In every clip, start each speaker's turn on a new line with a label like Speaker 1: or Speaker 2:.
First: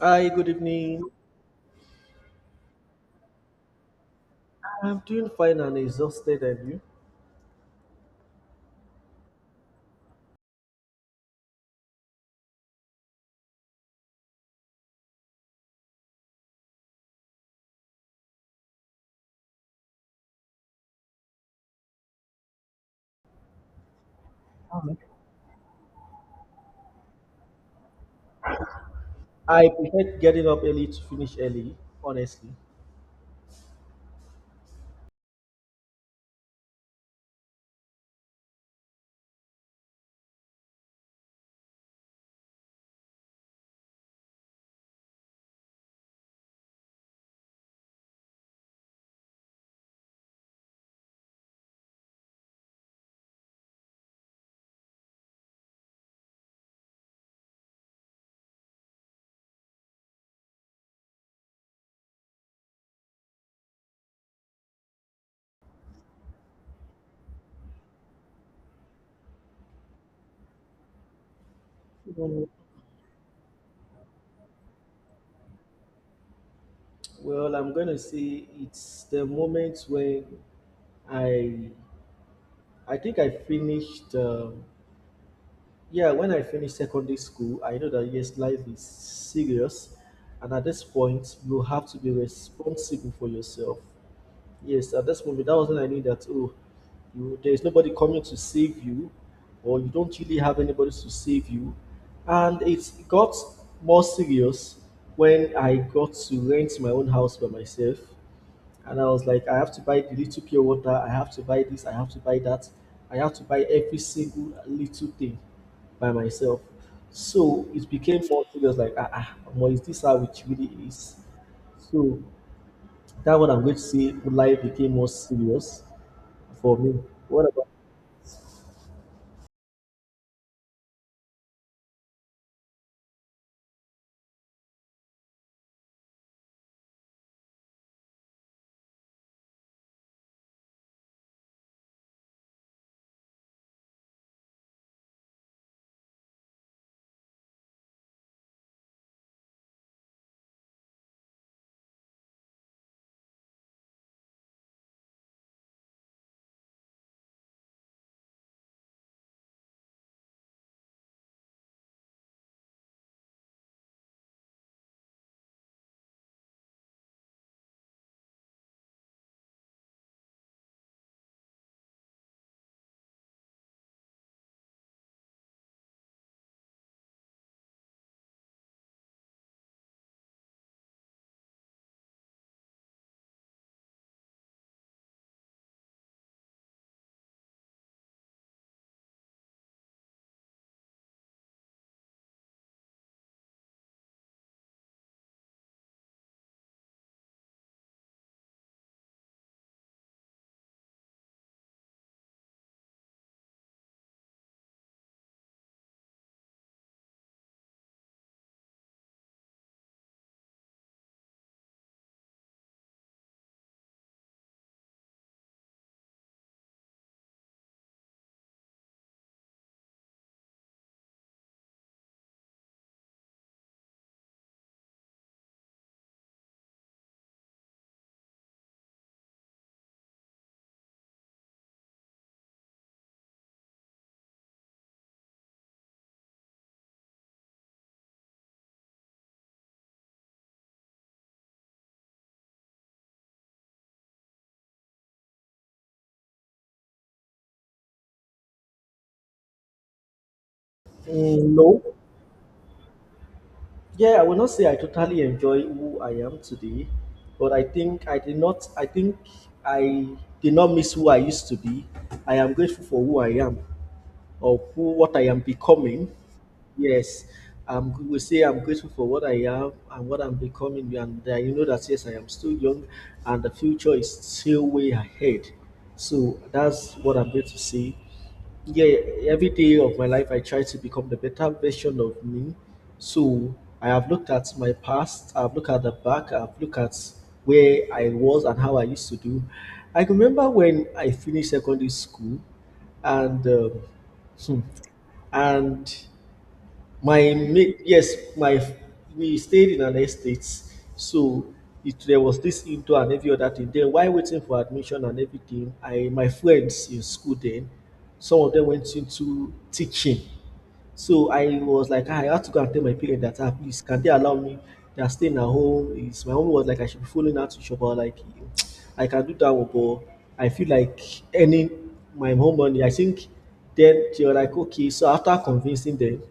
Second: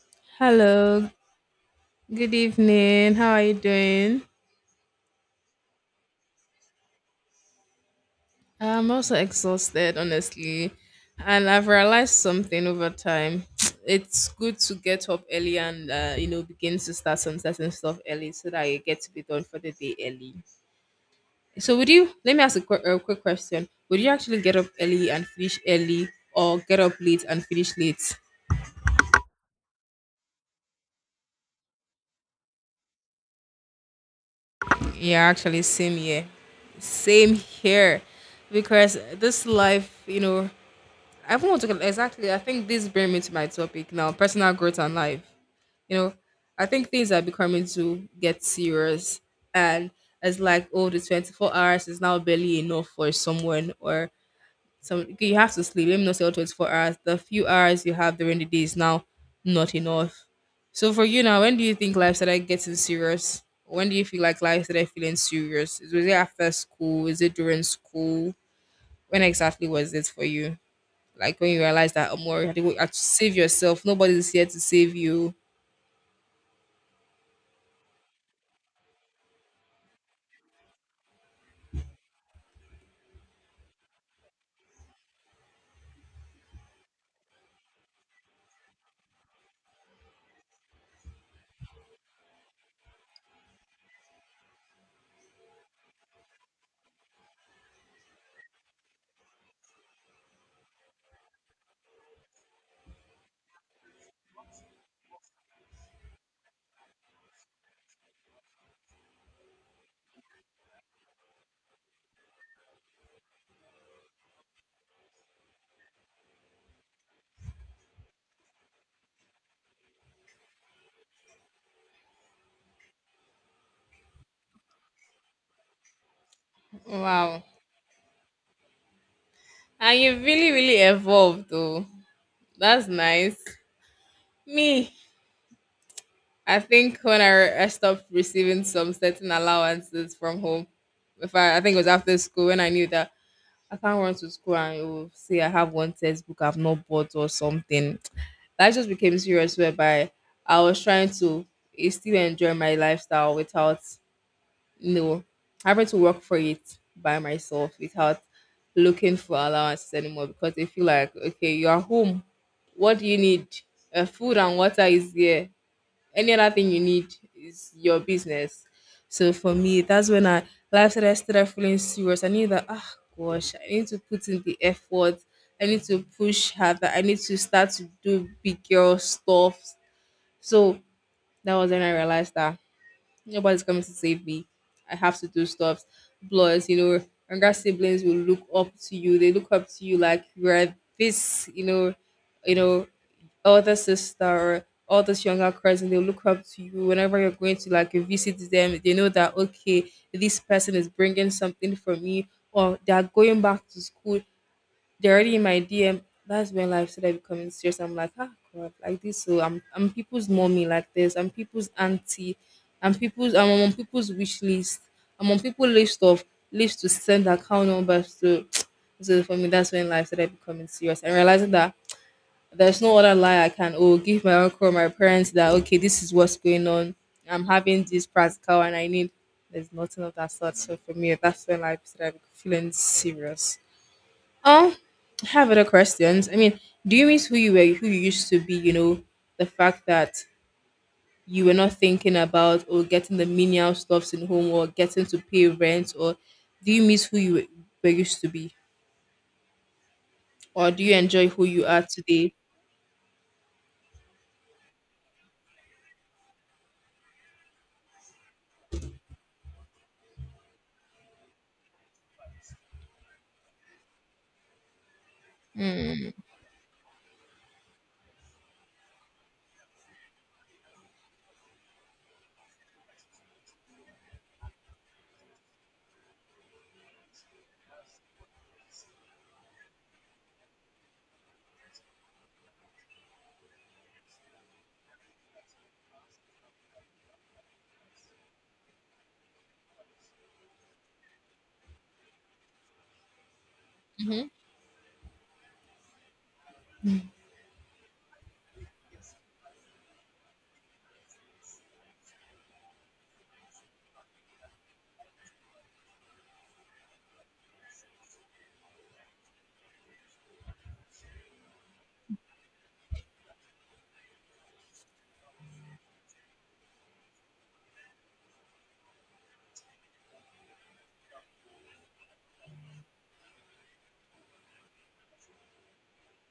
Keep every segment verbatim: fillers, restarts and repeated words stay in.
Speaker 1: Hi, good evening.
Speaker 2: Hello, good evening. How are you doing?
Speaker 1: I'm doing fine and exhausted, and you?
Speaker 2: I'm also exhausted, honestly. And I've realized something over time. It's good to get up early and, uh, you know, begin to start some certain stuff early so that you get to be done for the day early. So, would you, let me ask a, qu- a quick question. Would you actually get up
Speaker 1: Um,
Speaker 2: early and finish early or get up late and finish late?
Speaker 1: I prefer getting up early to finish early, honestly.
Speaker 2: Yeah, actually, same here. Same here. Because this life, you know, I want to exactly. I think this brings me to my topic now: personal growth and life. You know, I think things are becoming to get serious, and it's like, oh, the twenty-four hours is now barely enough for someone, or some you have to sleep. Let me not say all twenty-four hours. The few hours you have during the day is now not enough. So for you now, when do you think life started getting serious? When do you feel like life started feeling serious? Was it after school? Is it during school? When exactly was it for you? Like when you realize that oh, you
Speaker 1: Mm,
Speaker 2: have to go- you have to save yourself. Nobody's here to save you.
Speaker 1: Well, I'm going to say it's the moment when I, I think I finished. Um, yeah, when I finished secondary school, I know that yes, life is serious, and at this point, you have to be responsible for yourself. Yes, at this moment, that was when I knew that oh, you, there is nobody coming to save you, or you don't really have anybody to save you. And it got more serious when I got to rent my own house by myself. And I was like, I have to buy the little pure water, I have to buy this, I have to buy that, I have to buy every single little thing by myself. So it became more serious, like, ah, ah, omo, is this how it really is? So that one I'm going to say life became more serious for me. What
Speaker 2: Wow.
Speaker 1: about?
Speaker 2: And you really, really evolved though. That's nice. Me, I think when I, I stopped receiving some certain allowances from home, if I, I think it was after school when I knew that I can't run to school and it will say I have one textbook I've not bought or something. That just became serious whereby I was trying to eh, still enjoy my lifestyle without No, having to work for it by myself without looking for allowances anymore because they feel like, okay, you are home. What do you need? Uh, food and water is there. Any other thing you need is your business. So for me, that's when I life started, started feeling serious. I knew that, ah, gosh, I need to put in the effort. I need to push harder. I need to start to do big girl stuff. So that was when I realized that nobody's coming to save me. I have to do stuff. Plus, you know, younger siblings will look up to you. They look up to you like you're this, you know, you know, older sister or oldest younger cousin, they look up to you whenever you're going to like visit them. They know that okay, this person is bringing something for me, or they are going back to school they're already in my D M. That's when life started becoming serious. I'm like, ah, God, like this. So I'm, I'm people's mommy like this. I'm people's auntie. I'm people's. I'm on people's wish list. I'm on people's list of list to send account numbers to. So for me, that's when life started becoming serious and realizing that there's no other lie I can oh give my uncle or my parents that okay this is what's going on. I'm having this practical and I need. There's nothing of that sort. So for me, that's when life started feeling serious. Um, I have other questions. I mean, do you miss who you were, who you used to be? You know, the fact that you were not thinking about or getting the menial stuffs in home or getting to pay rent, or do you miss who you were were used to be, or do you enjoy who
Speaker 1: Mm,
Speaker 2: you
Speaker 1: no?
Speaker 2: are today?
Speaker 1: Yeah, I will not say I totally enjoy who I am today, but I think I did not. I think I did not miss who I used to be. I am grateful for who I am or who what I am becoming. Yes, um, we will say I'm grateful for what I am and what I'm becoming, and uh, you know that yes, I am still young, and the future is still way ahead. So that's what I'm going to say. Yeah, yeah, every day of my life I try to become the better version of me. So I have looked at my past, I've looked at the back, I've looked at where I was and how I used to do. I remember when I finished secondary school and um,
Speaker 2: Hmm.
Speaker 1: hmm, and my mate, yes, my we stayed in an estate, so it there was this indoor and every other thing. Then while waiting for admission and everything, I my friends in school then, some of them went into teaching. So I was like, "Ah, I had to go and tell my parents that ah, please can they allow me? They are staying at home. It's, my mom was like I should be following her to shop. I was like I can do that one, but I feel like earning my own money. I think then they were like, okay. So after convincing them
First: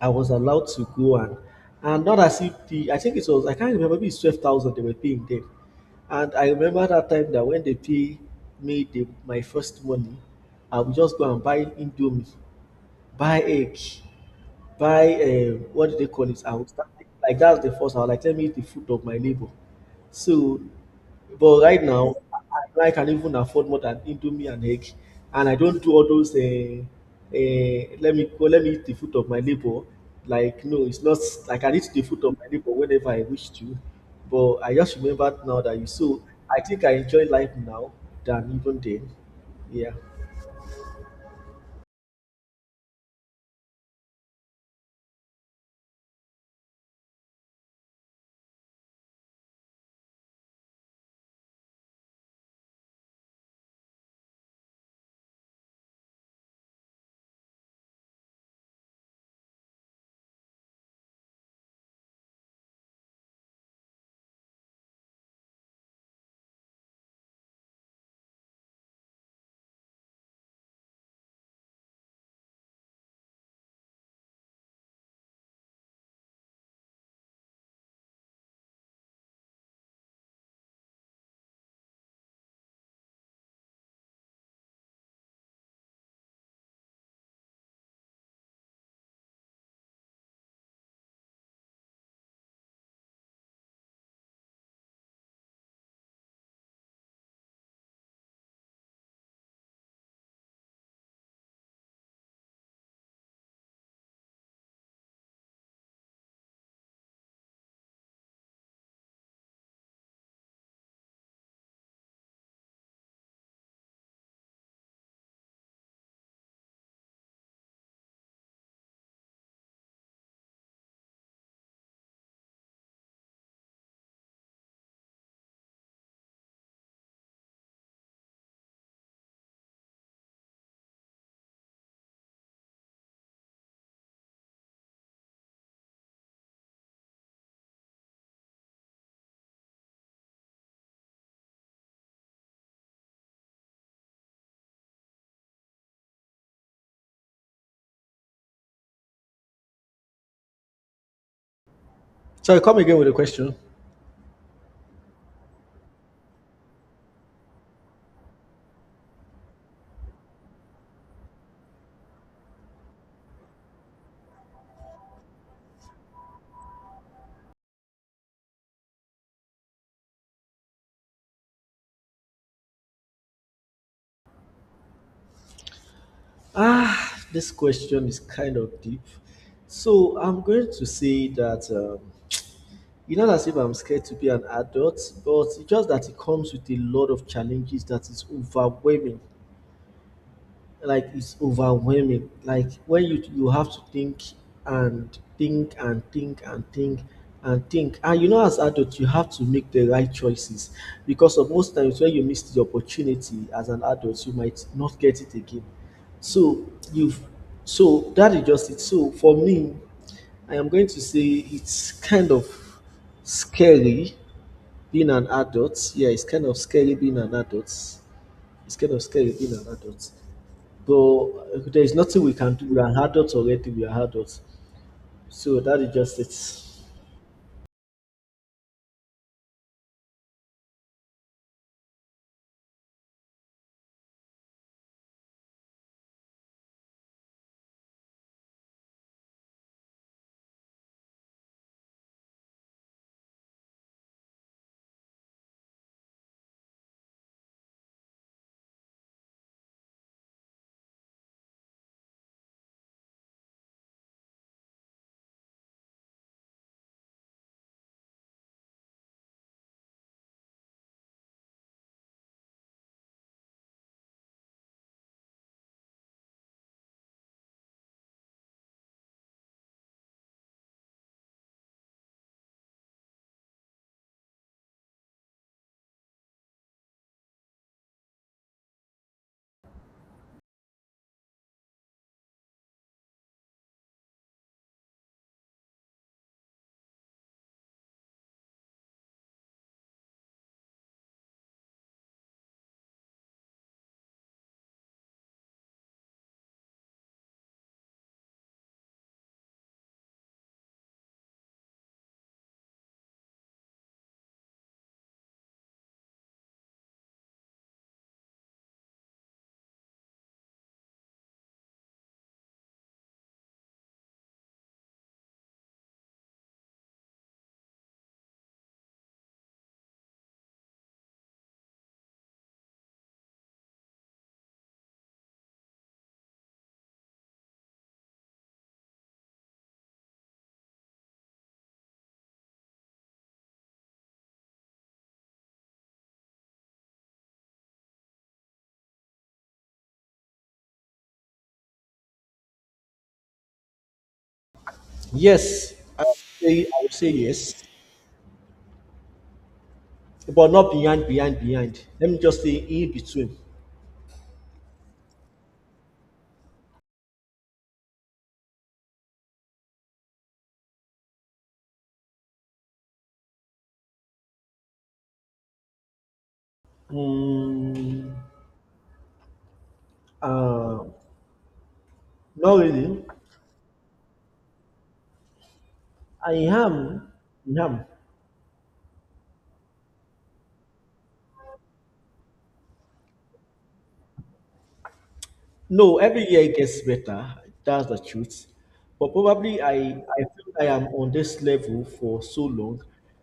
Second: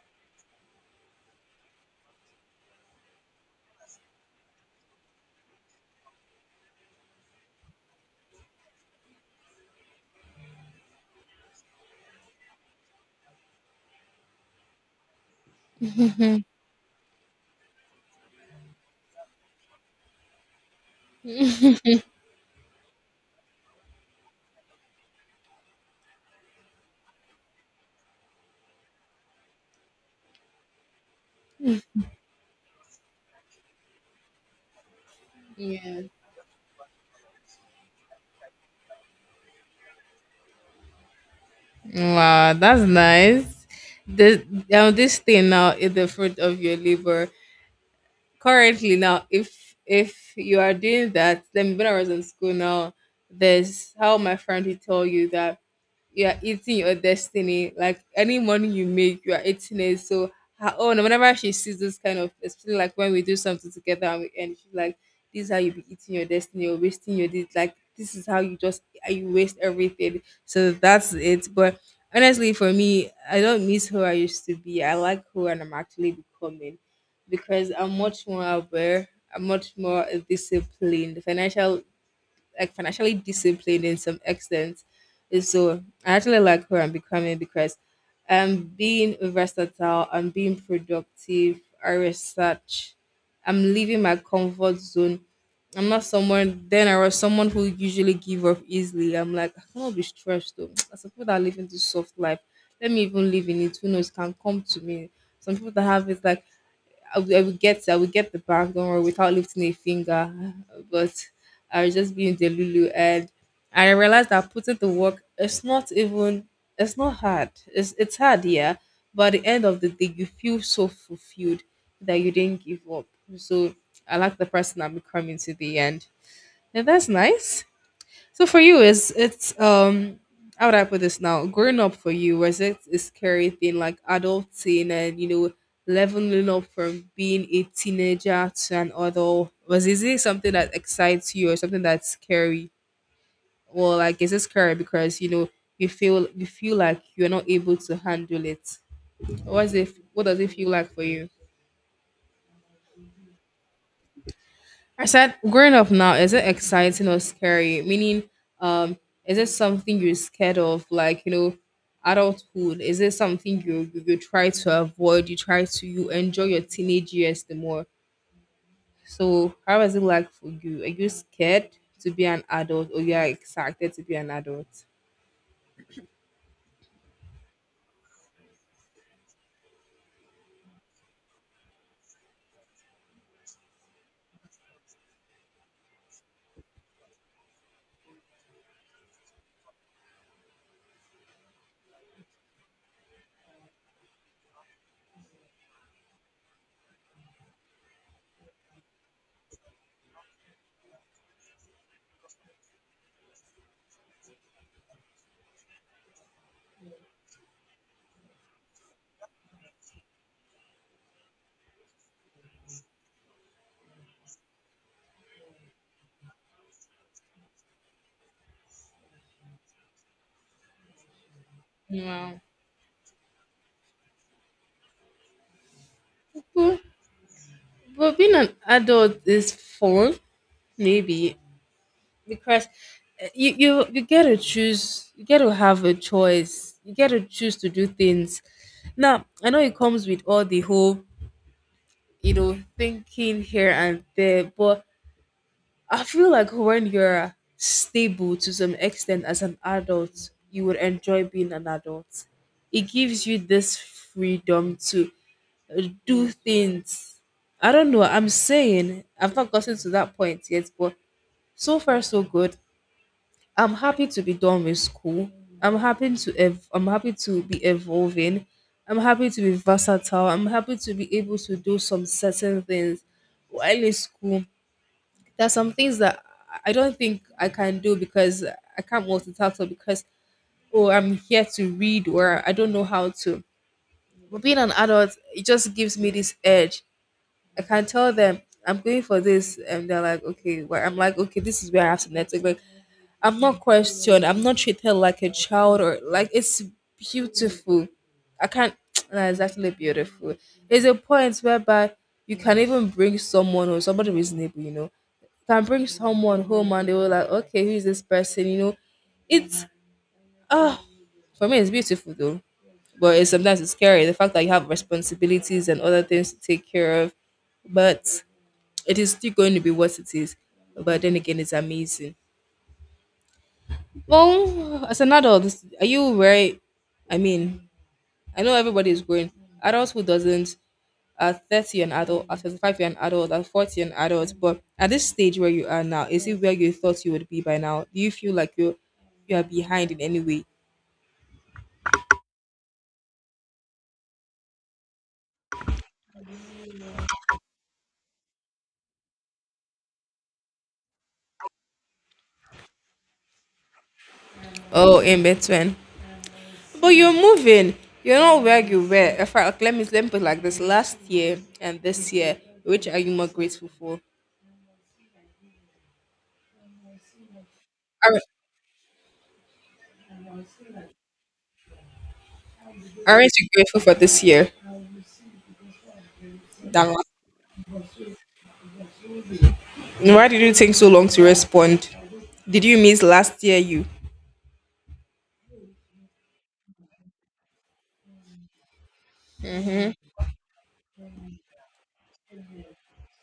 Speaker 1: I was allowed to go and and not as if the I think it was I can't remember maybe it's twelve thousand they were paying then. And I remember that time that when they pay me the my first money, I would just go and buy indomie, buy egg by uh, what do they call it? I would start like that's the first. I would like tell me the food of my neighbor. So, but right now, I, I can even afford more than indomie and egg, and I don't do all those. Uh, uh, let me go. Let me eat the food of my neighbor. Like no, it's not. Like, I can eat the food of my neighbor whenever I wish to. But I just remember now that you.
Speaker 2: Yeah.
Speaker 1: So I think I enjoy life now than even then. Yeah.
Speaker 2: Wow, that's nice. The now this thing now is the fruit of your labor. Currently now, if if you are doing that, then when I was in school now, there's how my friend will tell you that you are eating your destiny. Like any money you make, you are eating it. So her own, whenever she sees this kind of, especially like when we do something together and we end, she's like, "This is how you be eating your destiny. You're wasting your this. Like this is how you just how you waste everything." So that's it. But honestly, for me, I don't miss who I used to be. I like who and I'm actually becoming because I'm much more aware. I'm much more disciplined. Financial Like financially disciplined in some extent. And so I actually like who I'm becoming because I'm being versatile, I'm being productive, I research, I'm leaving my comfort zone. I'm not someone then I was someone who usually give up easily. I'm like, I cannot be stressed though. As some people that live in this soft life, let me even live in it. Who knows it can come to me. Some people that have it like I would, I would get I would get the bag, don't worry, without lifting a finger. But I was just being the Lulu and I realized that putting to work it's not even it's not hard. It's it's hard, yeah. But at the end of the day you feel so fulfilled that you didn't give up. So I like the person I'm becoming to the end. And that's nice. So for you, is it's um how would I put this now? Growing up for you was it a scary thing like adulting and you know leveling up from being a teenager to an adult? Was Is it something that excites you or something that's scary? Or like is it scary because you know you feel you feel like you're not able to handle it? What is it? What does it feel like for you?
Speaker 1: So I come again with a question.
Speaker 2: I said, growing up now, is it exciting or scary? Meaning, um, is it something you're scared of? Like, you know, adulthood, is it something you, you, you try to avoid? You try to, you enjoy your teenage years the more. So, how is it like for you? Are you scared to be an adult or you are excited to be an adult?
Speaker 1: Ah, this question is kind of deep. So I'm going to say that um, it's not as if I'm scared to be an adult, but it's just that it comes with a lot of challenges that is overwhelming like it's overwhelming like when you you have to think and think and think and think and think and you know as adults, you have to make the right choices because of most times when you miss the opportunity as an adult you might not get it again so you've so that is just it so for me I am going to say it's kind of scary being an adult. Yeah, it's kind of scary being an adult. It's kind of scary being an adult. So there is nothing we
Speaker 2: Wow.
Speaker 1: can do. We are adults already. We are adults. So that is just it.
Speaker 2: But, but being an adult is fun, maybe. Because eh, you you you get to choose, you get to have a choice, you get to choose to do things. Now I know it comes with all the whole you know thinking here and there, but I feel like when you're stable to some extent as an adult you would enjoy being an adult. It gives you this freedom to uh, do things. I don't know, I'm saying I've not gotten to that point yet, but so far so good. I'm happy to be done with school. I'm happy to ev- I'm happy to be evolving. I'm happy to be versatile. I'm happy to be able to do some certain things while in school. There's some things that I don't think I can do because I can't multitask or because oh I'm here to read or I don't know how to. But being an adult, it just gives me this edge. I can tell them I'm going for this, and they're like, okay. Well, I'm like, okay, this is where I have to network. I'm not questioned. I'm not treated like a child or like it's beautiful. I can't. Nah, it's actually beautiful. It's a point whereby you can even bring someone or somebody reasonable, you know, can bring someone home and they were like, okay, who is this person? You know, it's oh, for me, it's beautiful though. But it's, sometimes it's scary the fact that you have responsibilities and other things to take care of. But it is still going to be what it is. But then again, it's amazing. Well, as an adult, are you very? I mean, I know everybody is growing. Adults who doesn't, at thirty an adult, at thirty-five you're an adult, at forty an adult. But at this stage where you are now, is it where you thought you would be by now? Do you feel like you you are behind in any way?
Speaker 1: Yes, I would say, I would say yes, but not behind, behind, behind. Let me just say in between.
Speaker 2: Oh, in between. But you're moving. You're not where you were. In fact, let me let me put it like this: last year and this year, which are you more grateful for?
Speaker 1: Mm,
Speaker 2: Aren't
Speaker 1: uh, not really.
Speaker 2: aren't you grateful for this year
Speaker 1: I
Speaker 2: than last?
Speaker 1: am. I am.
Speaker 2: Why did you take so long to respond? Did you miss last year you?
Speaker 1: No, every year it gets better. That's the truth. But probably I, I feel I am on this level for so long.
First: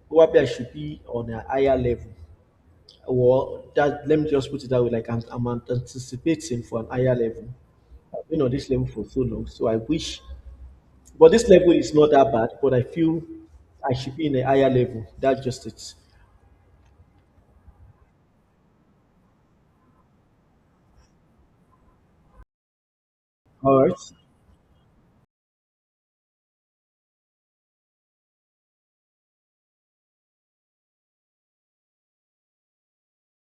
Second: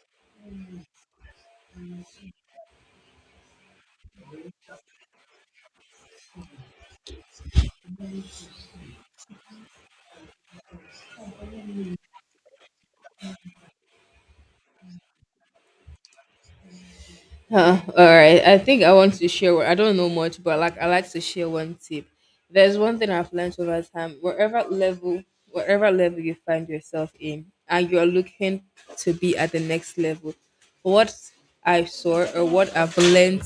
Speaker 1: Probably I should be on a higher level. Or that let me just put it that way, like I'm, I'm anticipating for an higher level. I've been on this level for so long, so I wish. But this level is not that bad, but I feel I should be in a higher level. That's just it.
Speaker 2: Huh, all right. I think I want to share. one- I don't know much, but like I like to share one tip. There's one thing I've learned over
Speaker 1: All right.
Speaker 2: time. Wherever level, wherever level you find yourself in, and you are looking to be at the next level, what I saw or what I've learned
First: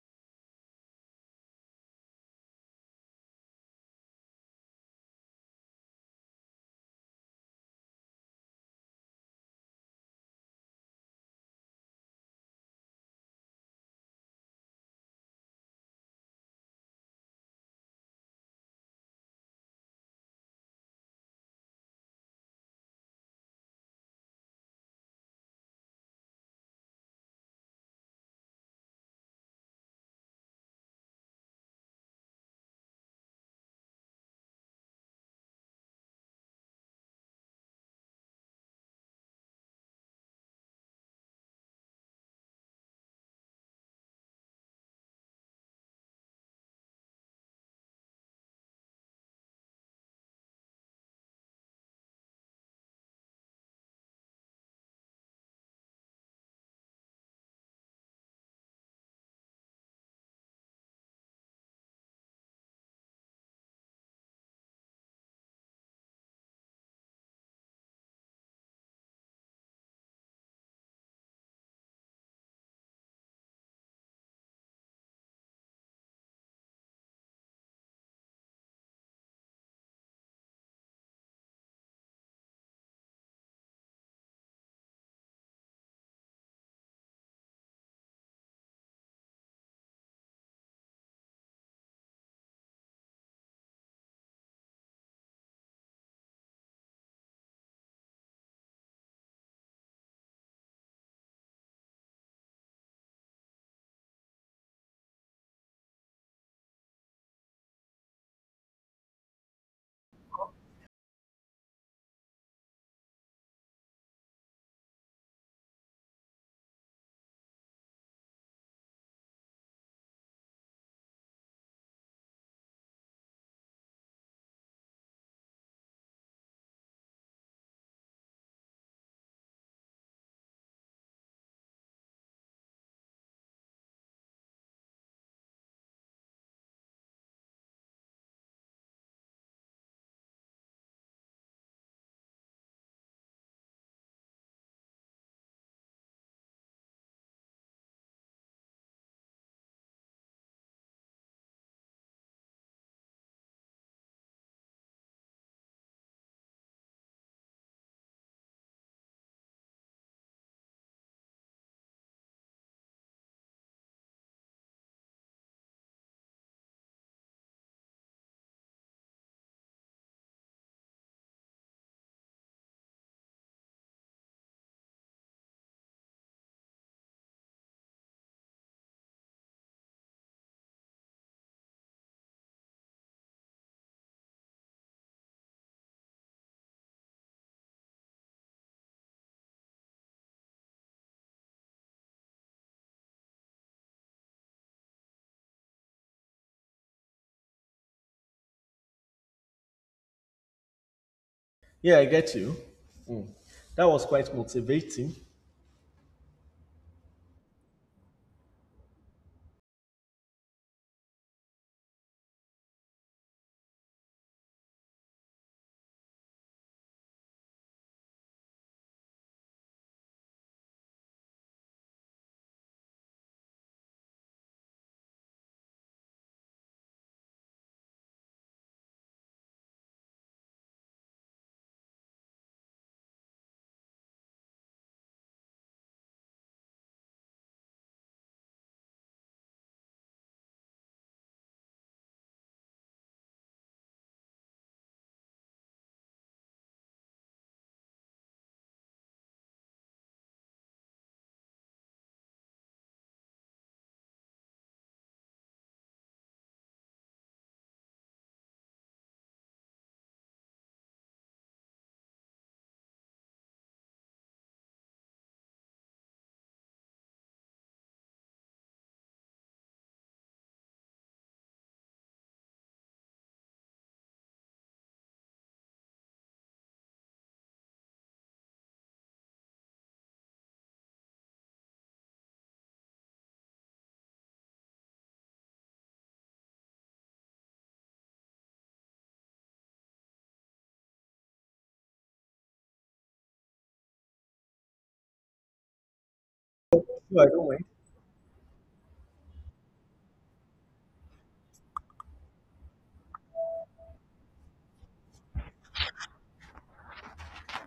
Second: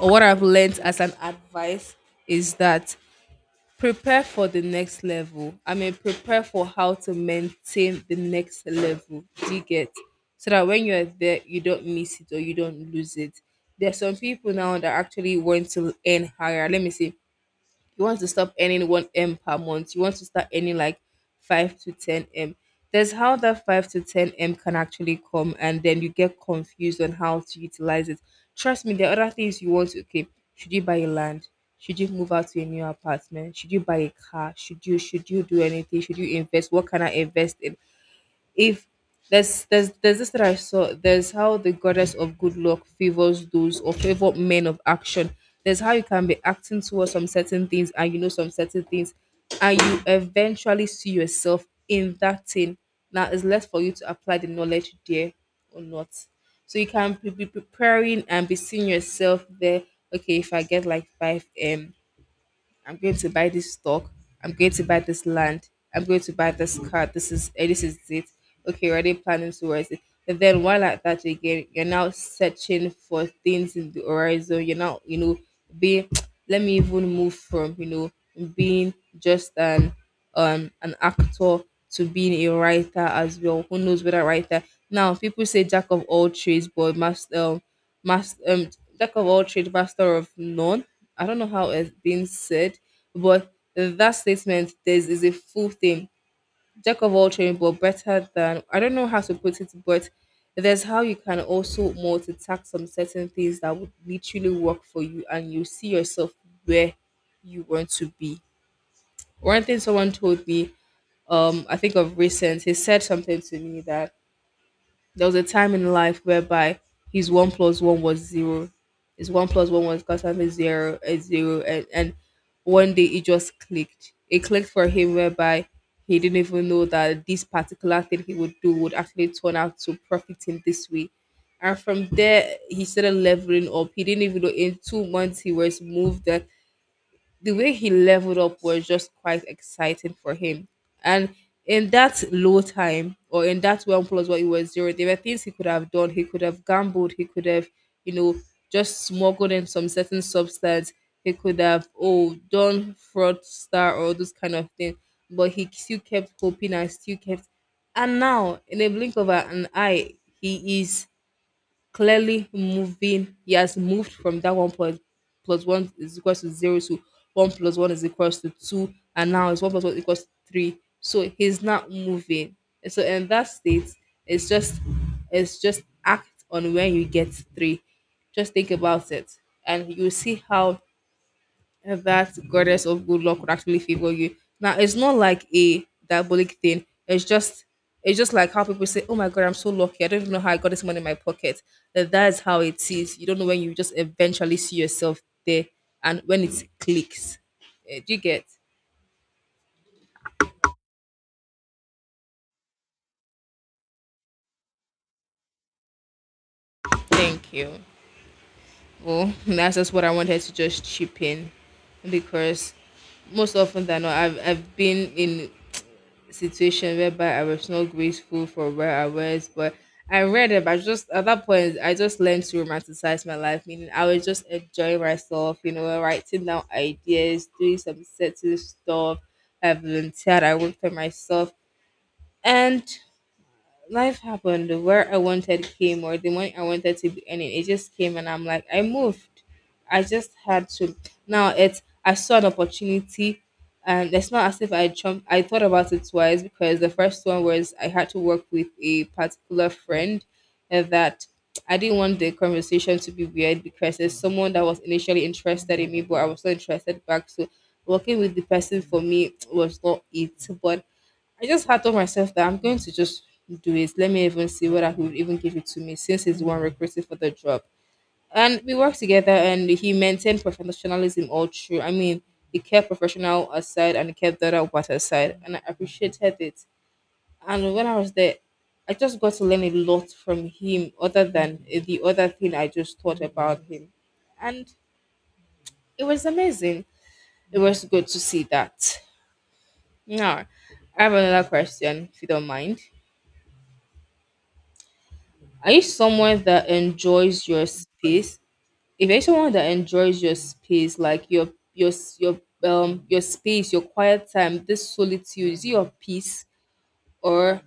Speaker 2: or what I've learned as an advice is that prepare for the next level. I mean, prepare for how to maintain the next level. Do you get? So that when you're there, you don't miss it or you don't lose it. There's some people now that actually want to earn higher. Let me see, you want to stop earning one m per month. You want to start earning like five to ten m. There's how that five to ten m can actually come, and then you get confused on how to utilize it. Trust me, there are other things you want to, okay, should you buy a land? Should you move out to a new apartment? Should you buy a car? Should you should you do anything? Should you invest? What can I invest in? If there's there's there's this that I saw. There's how the goddess of good luck favors those, or favor men of action. There's how you can be acting towards some certain things and you know some certain things, and you eventually see yourself in that thing. Now it's less for you to apply the knowledge there or not. So you can be be preparing and be seeing yourself there. Okay, if I get like five m, I'm going to buy this stock. I'm going to buy this land. I'm going to buy this car. This is eh, this is it. Okay, you're already planning towards it. And then while at that again, you're now searching for things in the horizon. You're now, you know, being let me even move from, you know, being just an um an actor to being a writer as well. Who knows what a writer... Now people say jack of all trades but master, master um jack of all trades, master of none. I don't know how it's being said, but that statement there's is a full thing. Jack of all trades, but better than, I don't know how to put it, but there's how you can also multitask some certain things that would literally work for you and you see yourself where you want to be. One thing someone told me, um, I think of recent, he said something to me that there was a time in life whereby his one plus one was zero. His one plus one was constantly zero and zero. And, and one day it just clicked. It clicked for him whereby he didn't even know that this particular thing he would do would actually turn out to profit him this way. And from there, he started leveling up. He didn't even know in two months he was moved. Uh, the way he leveled up was just quite exciting for him. And in that low time, or in that one plus what it was zero, there were things he could have done. He could have gambled. He could have, you know, just smuggled in some certain substance. He could have, oh, done fraud star or those kind of thing. But he still kept hoping and still kept. And now, in a blink of an eye, he is clearly moving. He has moved from that one point plus one is equals to zero to one plus one is equals to two, and now it's one plus one equals to three. So he's not moving. So in that state, it's just it's just act on when you get three. Just think about it, and you see how uh, that goddess of good luck would actually favor you. Now it's not like a diabolic thing. It's just it's just like how people say, "Oh my god, I'm so lucky. I don't even know how I got this money in my pocket." That that is how it is. You don't know when you just eventually see yourself there and when it clicks. Eh, Do you get?
Speaker 1: Yeah, I get you. Mm. That was quite motivating.
Speaker 2: Thank you. Well, that's just what I wanted to just chip in, because most often than not, I've, I've been in situation whereby I was not grateful for where I was, but I read it. But just at that point, I just learned to romanticize my life, meaning I was just enjoying myself, you know, writing down ideas, doing some certain stuff. I volunteered, I worked for myself, and life happened. Where I wanted came, or the money I wanted to be earning, it just came, and I'm like, I moved. I just had to. Now it's, I saw an opportunity, and it's not as if I jumped. I thought about it twice, because the first one was I had to work with a particular friend, and that, I didn't want the conversation to be weird because it's someone that was initially interested in me, but I was not interested back. So working with the person for me was not it, but I just had told myself that I'm going to just do it. Let me even see whether he would even give it to me, since he's the one recruited for the job. And we worked together, and he maintained professionalism all through. I mean, he kept professional aside and he kept the other part aside. And I appreciated it. And when I was there, I just got to learn a lot from him other than the other thing I just thought about him. And it was amazing. It was good to see that. Now, I have another question, if you don't mind. Are you someone that
Speaker 1: No, I
Speaker 2: enjoys
Speaker 1: don't mind.
Speaker 2: your space? If you're someone that enjoys your space, like your your s- your um your space, your quiet time, this solitude, is it your peace, or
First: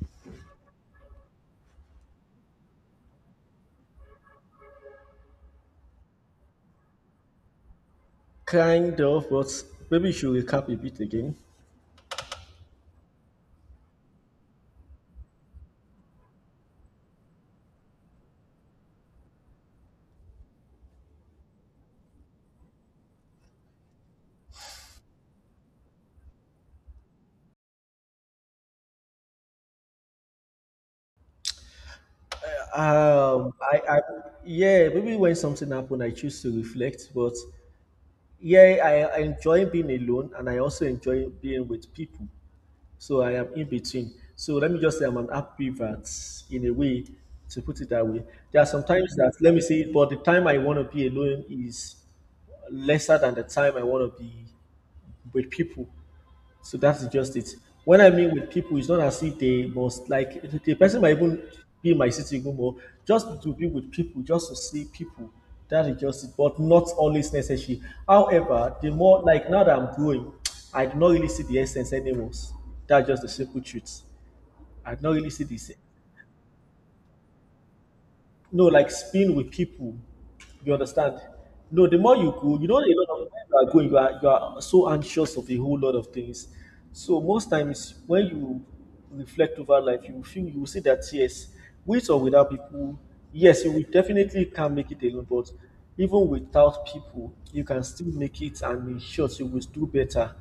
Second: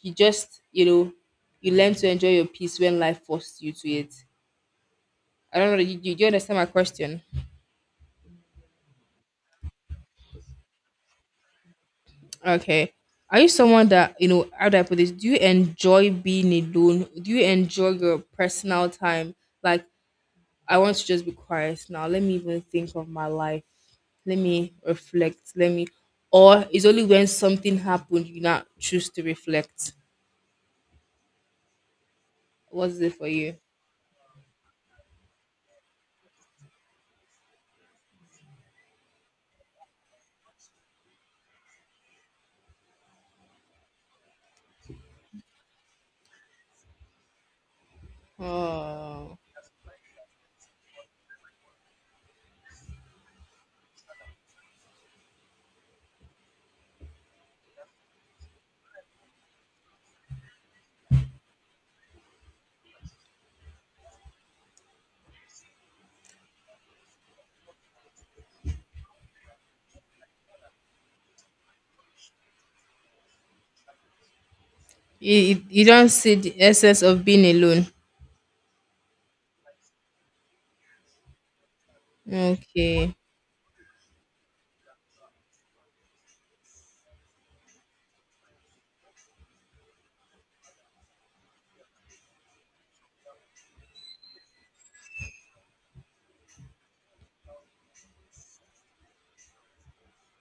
Speaker 2: you just, you know, you learn to enjoy your peace when life forced you to it? I don't know. You, you, do you understand my question?
Speaker 1: Kind of, but maybe you should recap a bit again.
Speaker 2: Okay. Are you someone that, you know, how do I put this? Do you enjoy being alone? Do you enjoy your personal time? Like, I want to just be quiet now. Let me even think of my life. Let me reflect. Let me. Or it's only when something happened you not choose to reflect. What's it for
Speaker 1: Um,
Speaker 2: you?
Speaker 1: I, I, yeah, maybe when something happened, I choose to reflect, but yeah, I I enjoy being alone and I also enjoy being with people. So I am in between. So let me just say I'm an ambivert in a way, to put it that way. There are some times that,
Speaker 2: Oh,
Speaker 1: let me say, but the time I want to be alone is lesser than the time I want to be with people. So that's just it. When I meet with people, it's not as if they must like the person might even be in my city even more. Just to be with people, just to see people. That is just it. But not always necessary. However, the more like now that I'm growing, I do not really see the essence anymore. That's just the simple truth. I do not really
Speaker 2: you,
Speaker 1: see
Speaker 2: you
Speaker 1: this.
Speaker 2: you don't see the essence of being alone.
Speaker 1: No, like spin with people. You understand? No, the more you go, you know, a lot
Speaker 2: Okay,
Speaker 1: of times you are going, you are, you are so anxious of a whole lot of things. So most times when you reflect over life, you feel you will see that yes, with or without people, yes, you will definitely can make it alone, but even without people, you can still make it and in short, you will do better.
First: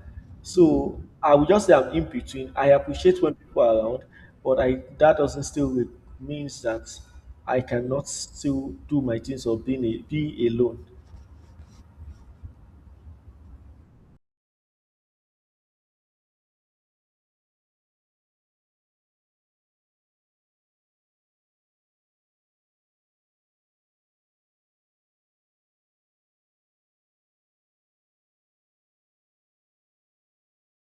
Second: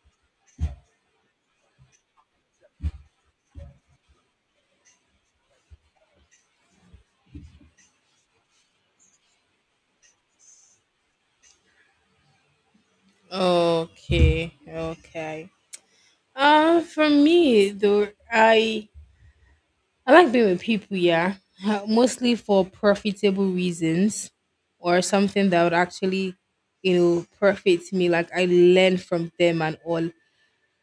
Speaker 1: So I would just say I'm in between. I appreciate when people are around, but I that doesn't still re- means that I cannot still do my things or being a, be alone.
Speaker 2: okay, okay. Uh, for me though, I I like being with people, yeah, mostly for profitable reasons, or something that would actually, you know, profit me. Like I learn from them and all.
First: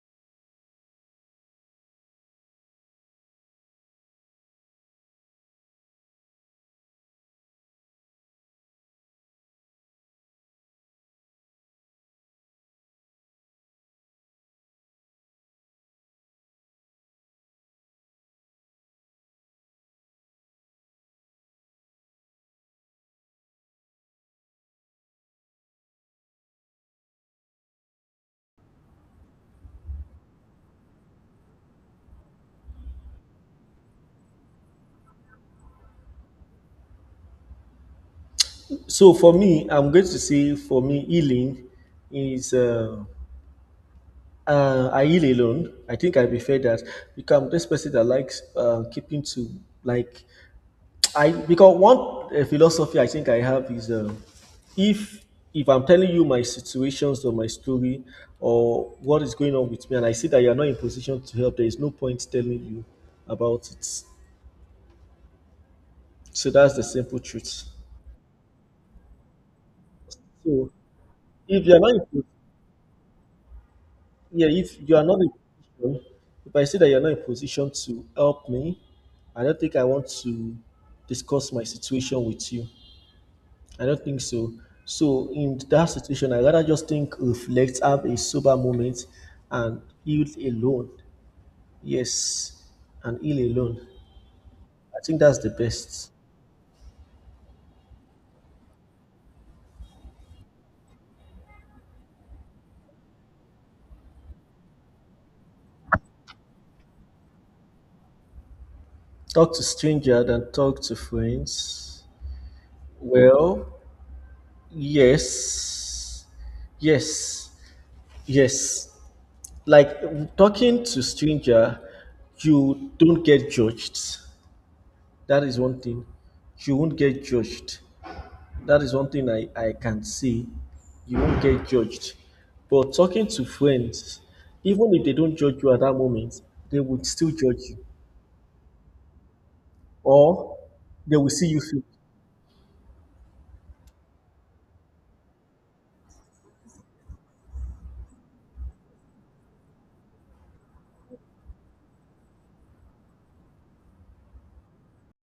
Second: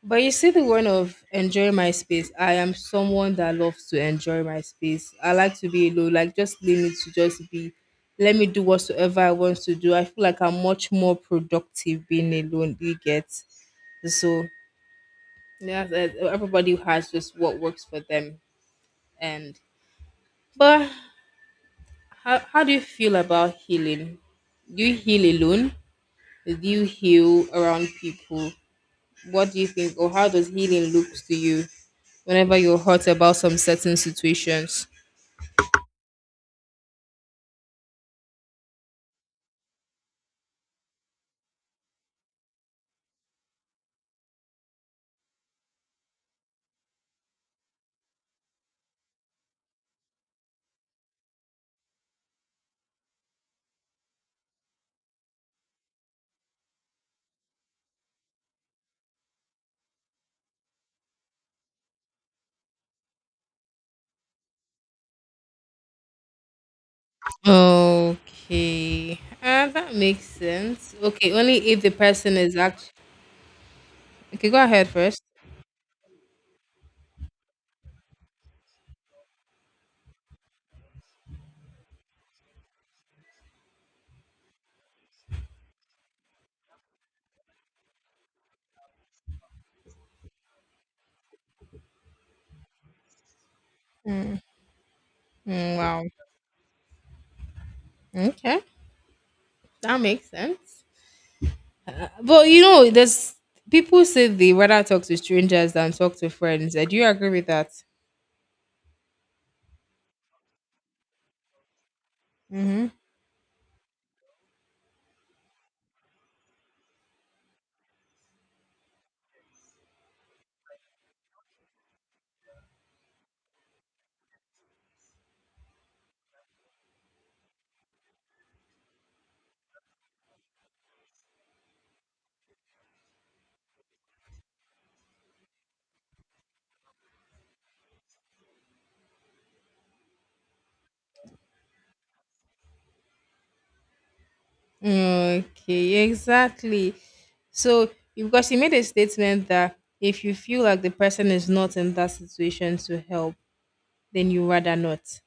Speaker 2: But you see, the one of enjoying my space, I am someone that loves to enjoy my space. I like to be alone, like just leave me to just be. Let me do whatsoever I want to do. I feel like I'm much more productive being alone. You get? So, yeah. that- Everybody has just what works for them, and but, How how do you feel about healing? Do you heal alone? Do you heal around people? What do you think, or how does healing looks to you whenever you're hurt about some certain situations?
Speaker 1: So for me, I'm going to say for me healing is uh, uh, I heal alone. I think I prefer that because I'm this person that likes uh, keeping to like I because one uh, philosophy I think I have is uh, if if I'm telling you my situations or my story or what is going on with me, and I see that you are not in position to help, there is no point telling you about it. So that's the simple truth.
Speaker 2: Okay. Uh, that makes
Speaker 1: So
Speaker 2: sense. Okay,
Speaker 1: if
Speaker 2: only
Speaker 1: you are
Speaker 2: if the
Speaker 1: not in, po-
Speaker 2: person is actually...
Speaker 1: yeah,
Speaker 2: Okay, go
Speaker 1: if
Speaker 2: ahead
Speaker 1: you are not
Speaker 2: first.
Speaker 1: in position, if I see that you are not in position to help me, I don't think I want to discuss my situation with you. I don't think so. So in that situation, I rather just think, reflect, have a sober moment, and heal alone. Yes, and heal alone. I think that's the
Speaker 2: Mm, wow.
Speaker 1: best.
Speaker 2: Okay. That makes sense. But you know, there's people say they rather talk to strangers than talk to friends. Uh, Do you agree with that?
Speaker 1: Talk to stranger than talk to friends.
Speaker 2: Mm-hmm.
Speaker 1: Well, yes, yes, yes. Like talking to stranger, you don't get judged. That is one thing. You won't get judged. That is one thing I, I can say. You won't get judged. But talking to friends, even if they don't judge you at that moment, they would still judge you. Or they will see you fail.
Speaker 2: Okay, exactly. So, because she made a statement that if you feel like the person is not in that situation to help, then you rather not.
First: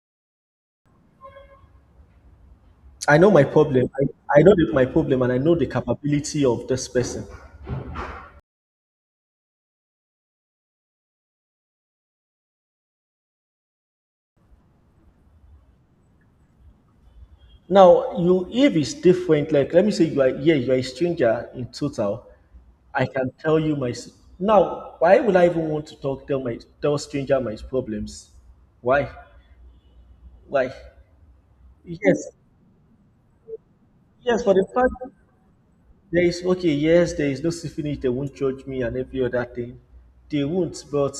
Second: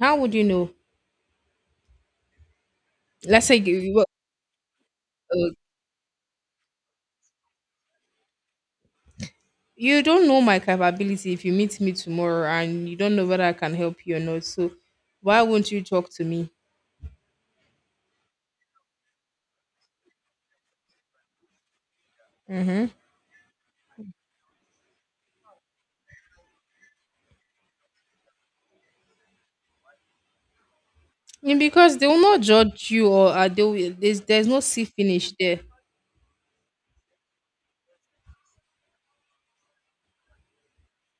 Speaker 2: How would you know?
Speaker 1: I know my
Speaker 2: Let's say you,
Speaker 1: problem.
Speaker 2: you-
Speaker 1: I, I know the, my problem and I
Speaker 2: uh,
Speaker 1: know the capability of this person.
Speaker 2: you don't know my capability if you meet me tomorrow and you don't know whether I can help you or not. So, why won't you talk to me?
Speaker 1: Now, you if it's different, like let me say you are yeah, you are a stranger in total. I can tell you my s- now, why would I even want to talk tell my tell stranger my problems? Why? Why?
Speaker 2: Yeah, because they will
Speaker 1: Yes,
Speaker 2: not judge you, or uh, they will, there's,
Speaker 1: yes,
Speaker 2: there's
Speaker 1: for
Speaker 2: no
Speaker 1: the
Speaker 2: see
Speaker 1: fact
Speaker 2: finish there.
Speaker 1: there is okay, yes, there is no syphilis, they won't judge me and every other thing. They won't, but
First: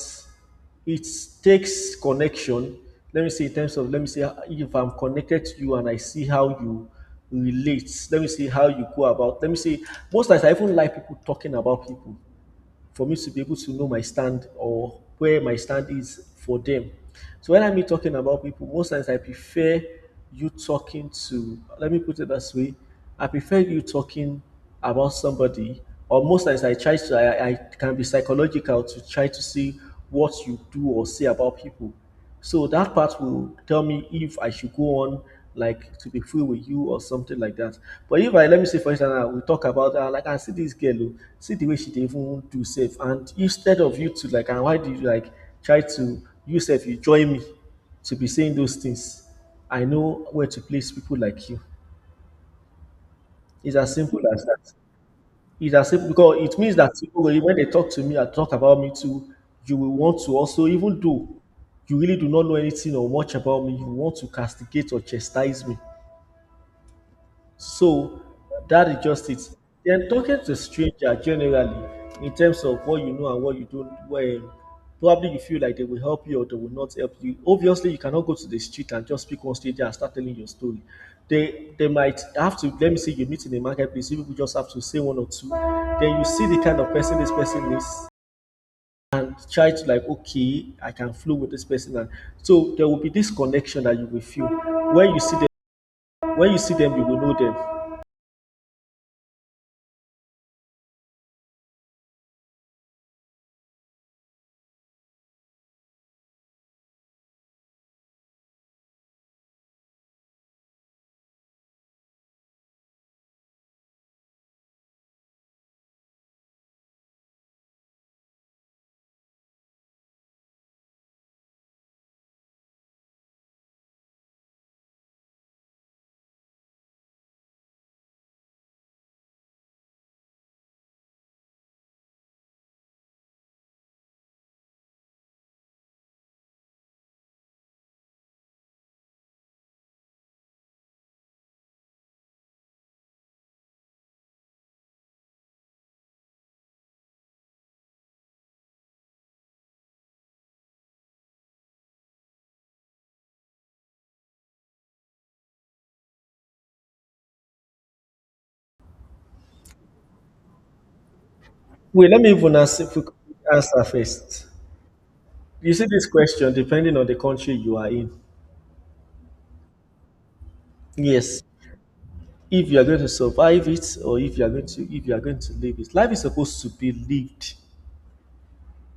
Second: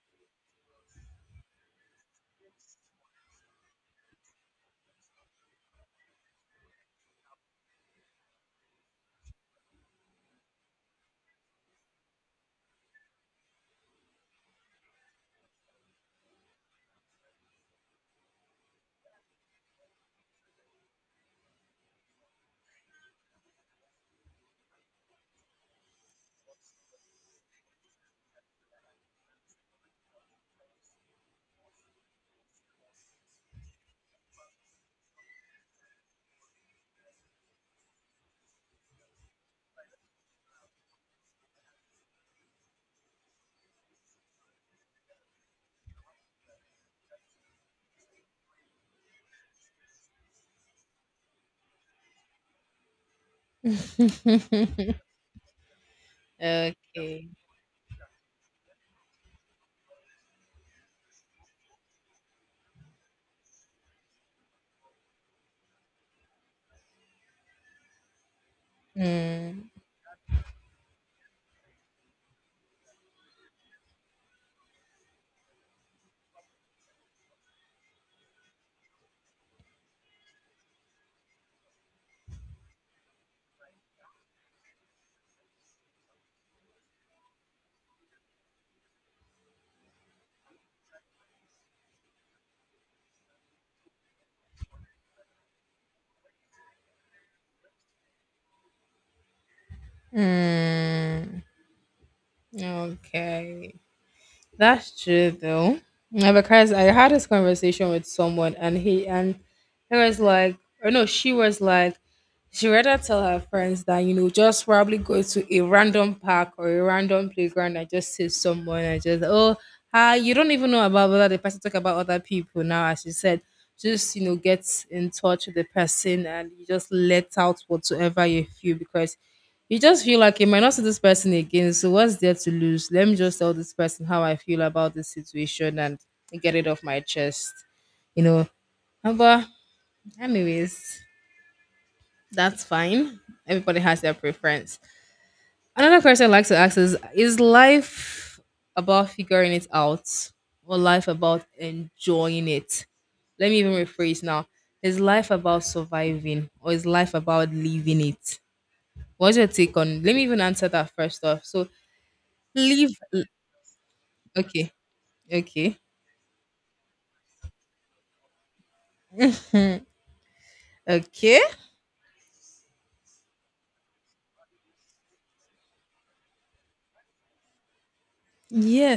Speaker 1: it takes connection. Let me say in terms of let me say if I'm connected to you and I see how you relate. Let me see how you go about. Let me say most times I even like people talking about people for me to be able to know my stand or where my stand is for them. So when I mean talking about people, most times I prefer you talking to, let me put it this way, I prefer you talking about somebody, or most times I try to, I, I can be psychological to try to see what you do or say about people. So that part will tell me if I should go on like to be free with you or something like that. But if I let me say for instance, now, we talk about uh, like I see this girl, oh, see the way she dey even do safe, and instead of you to like, and why did you like try to you self you join me to be saying those things? I know where to place people like you. It's as simple as that. It's as if because it means that people
Speaker 2: Okay.
Speaker 1: will- when they talk to me and talk about me too, you will want to also, even though you really do not know anything or much about me, you want to castigate or chastise me. So that is just it.
Speaker 2: Mm,
Speaker 1: Then talking to stranger generally, in terms of what you know and what you don't, well, probably you feel like they will help you or they will not help you. Obviously, you cannot go to the street and just pick one stranger and start telling your story. They they might have to. Let me say you meet in a marketplace. You people just have to say one or two. Then you see the kind of person this person is. Try to like okay, I can flow with this person, and so there will be this connection that you will feel when you see them. When you see them, you will know them.
Speaker 2: mm, okay. That's true though. Yeah, because I had this conversation with someone, and he and, he was like, or no, she was like, she rather tell her friends that, you know, just probably go to a random park or a random playground and just see someone and just, oh, hi, you don't even know about whether the person talk about other people now, as she said. Just, you know, get in touch with the person and you just let out whatsoever you feel, because you just feel like you might not see this person again. So what's there to lose? Let me just tell this person how I feel about this situation and get it off my chest. You know. Uh, But anyways, that's fine. Everybody has their preference. Another question I like to ask is is life about figuring it out, or life about enjoying it? Let me even rephrase now. Is life about surviving, or is life about living it? What's your take on? Let me even answer that first off. So,
Speaker 1: Wait, let me even answer,
Speaker 2: leave.
Speaker 1: if we could
Speaker 2: l-
Speaker 1: answer first.
Speaker 2: Okay.
Speaker 1: You
Speaker 2: Okay.
Speaker 1: see this question, depending on the country you are in.
Speaker 2: Okay.
Speaker 1: Yes, if you are going to survive it, or if you are going to if you are going to live it, life is supposed to be lived,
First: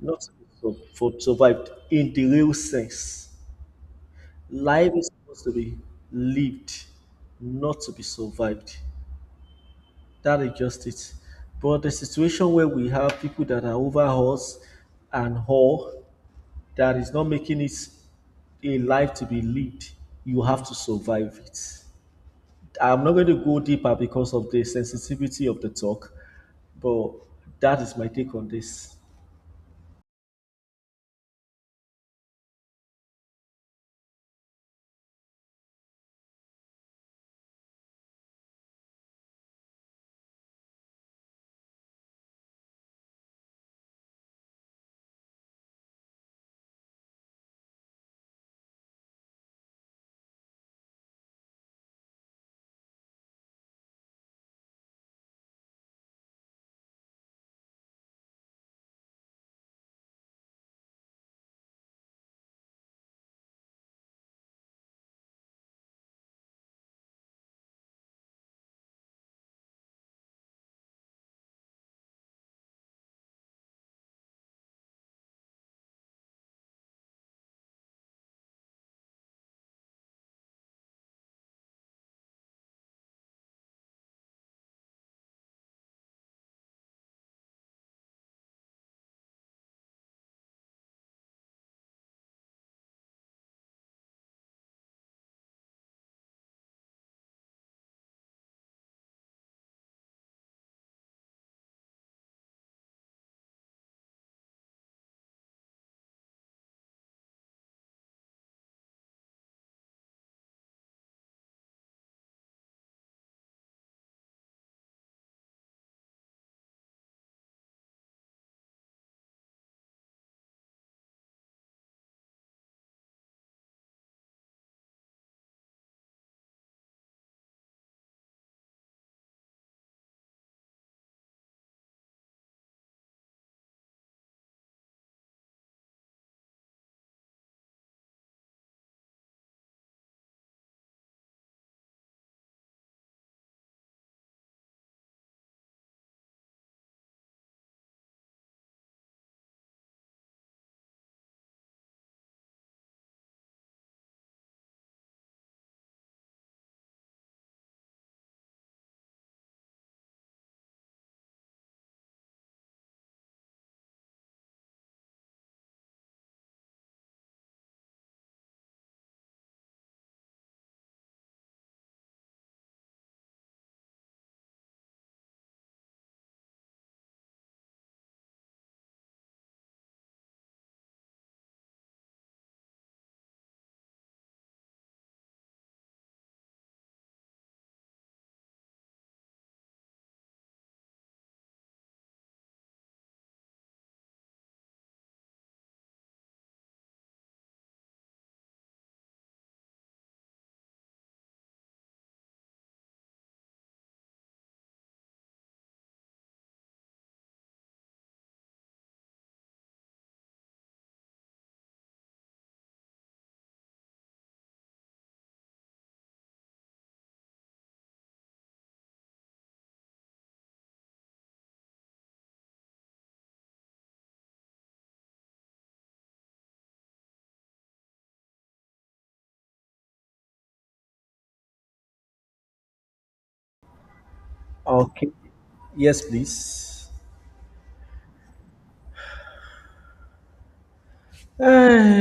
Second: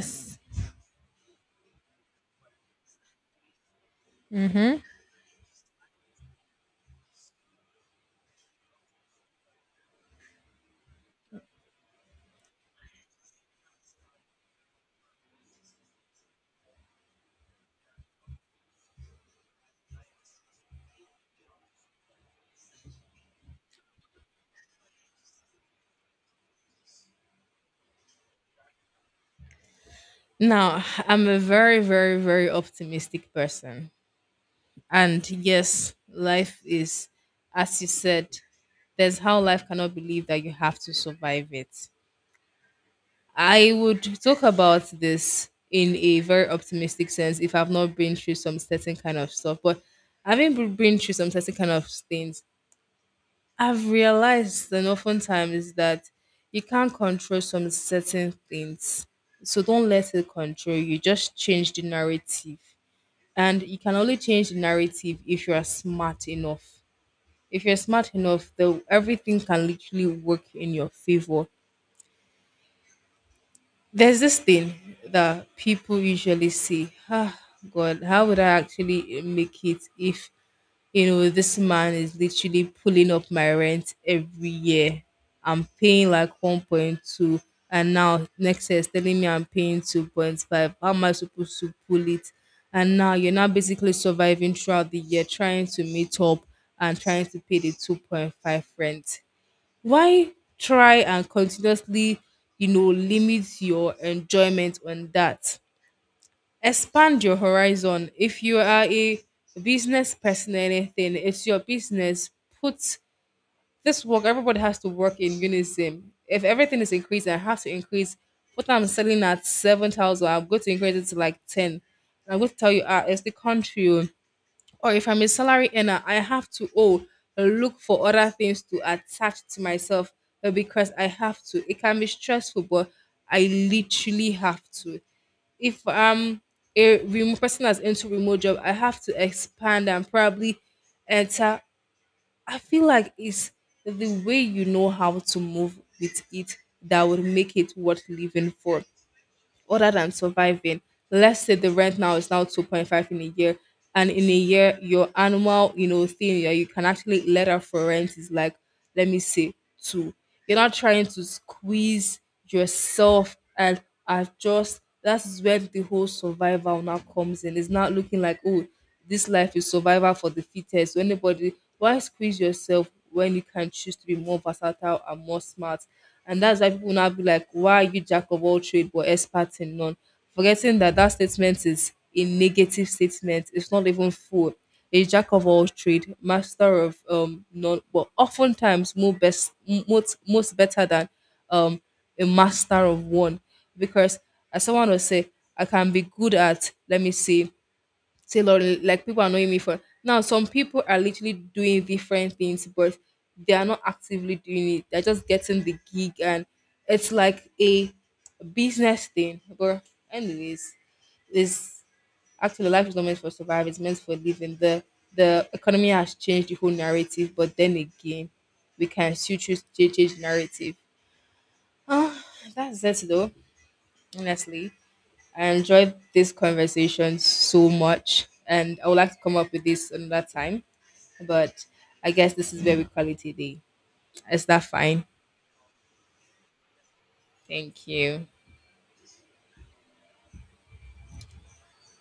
Speaker 1: not to be sur- for survived in the real sense.
Speaker 2: Mm-hmm.
Speaker 1: Life is supposed to be lived, not to be survived. That is just it. But the situation where we have people that are over us and all that is not making it a life to be lived. You have to survive it. I'm not going to go deeper because of the sensitivity of the talk, but that is my take on this.
Speaker 2: Now, I'm a very, very, very optimistic person. And yes, life is, as you said, there's how life cannot believe that you have to survive it. I would talk about this in a very optimistic sense if I've not been through some certain kind of stuff, but having b- been through some certain kind of things, I've realized that oftentimes that you can't control some certain things. So don't let it control you. Just change the narrative. And you can only change the narrative if you are smart enough. If you're smart enough, the everything can literally work in your favor. There's this thing that people usually say, ah, God, how would I actually make it if, you know, this man is literally pulling up my rent every year. I'm paying like one point two, and now next year is telling me I'm paying two point five. How am I supposed to pull it? And now you're now basically surviving throughout the year, trying to meet up and trying to pay the two point five rent. Why try and continuously, you know, limit your enjoyment on that? Expand your horizon. If you are a business person or anything, it's your business. Put this work. Everybody has to work in unison. If everything is increasing, I have to increase what I'm selling at seven thousand. I'm going to increase it to like ten. I'm going to tell you, ah, it's the country, oh. Or if I'm a salary earner, I have to, oh, look for other things to attach to myself, uh, because I have to. It can be stressful, but I literally have to. If I'm a remote person that's into remote job, I have to expand and probably enter. I feel like it's the way you know how to move with it that would make it worth living for, other than surviving. Let's say the rent now is now two point five in a year, and in a year, your annual, you know, thing that you can actually let out for rent is, like, let me say, two. You're not trying to squeeze yourself and adjust. That's where the whole survival now comes in. It's not looking like, oh, this life is survival for the fittest. So anybody, why squeeze yourself when you can choose to be more versatile and more smart? And that's why people now be like, why are you jack of all trade but expert in none? Forgetting that that statement is a negative statement. It's not even full. A jack of all trade, master of um none, but oftentimes more best, m- most most better than um a master of one, because, as someone will say, I can be good at, let me see, tailoring. Like people are knowing me for now. Some people are literally doing different things, but they are not actively doing it. They're just getting the gig, and it's like a business thing. But anyways, is actually, life is not meant for survive. It's meant for living. The the economy has changed the whole narrative, but then again, we can still choose to change narrative. Ah, that's it though, honestly. I enjoyed this conversation so much, and I would like to come up with this another time, but I guess this is very quality day. Is that fine?
Speaker 1: Okay. Yes, please.
Speaker 2: Thank you.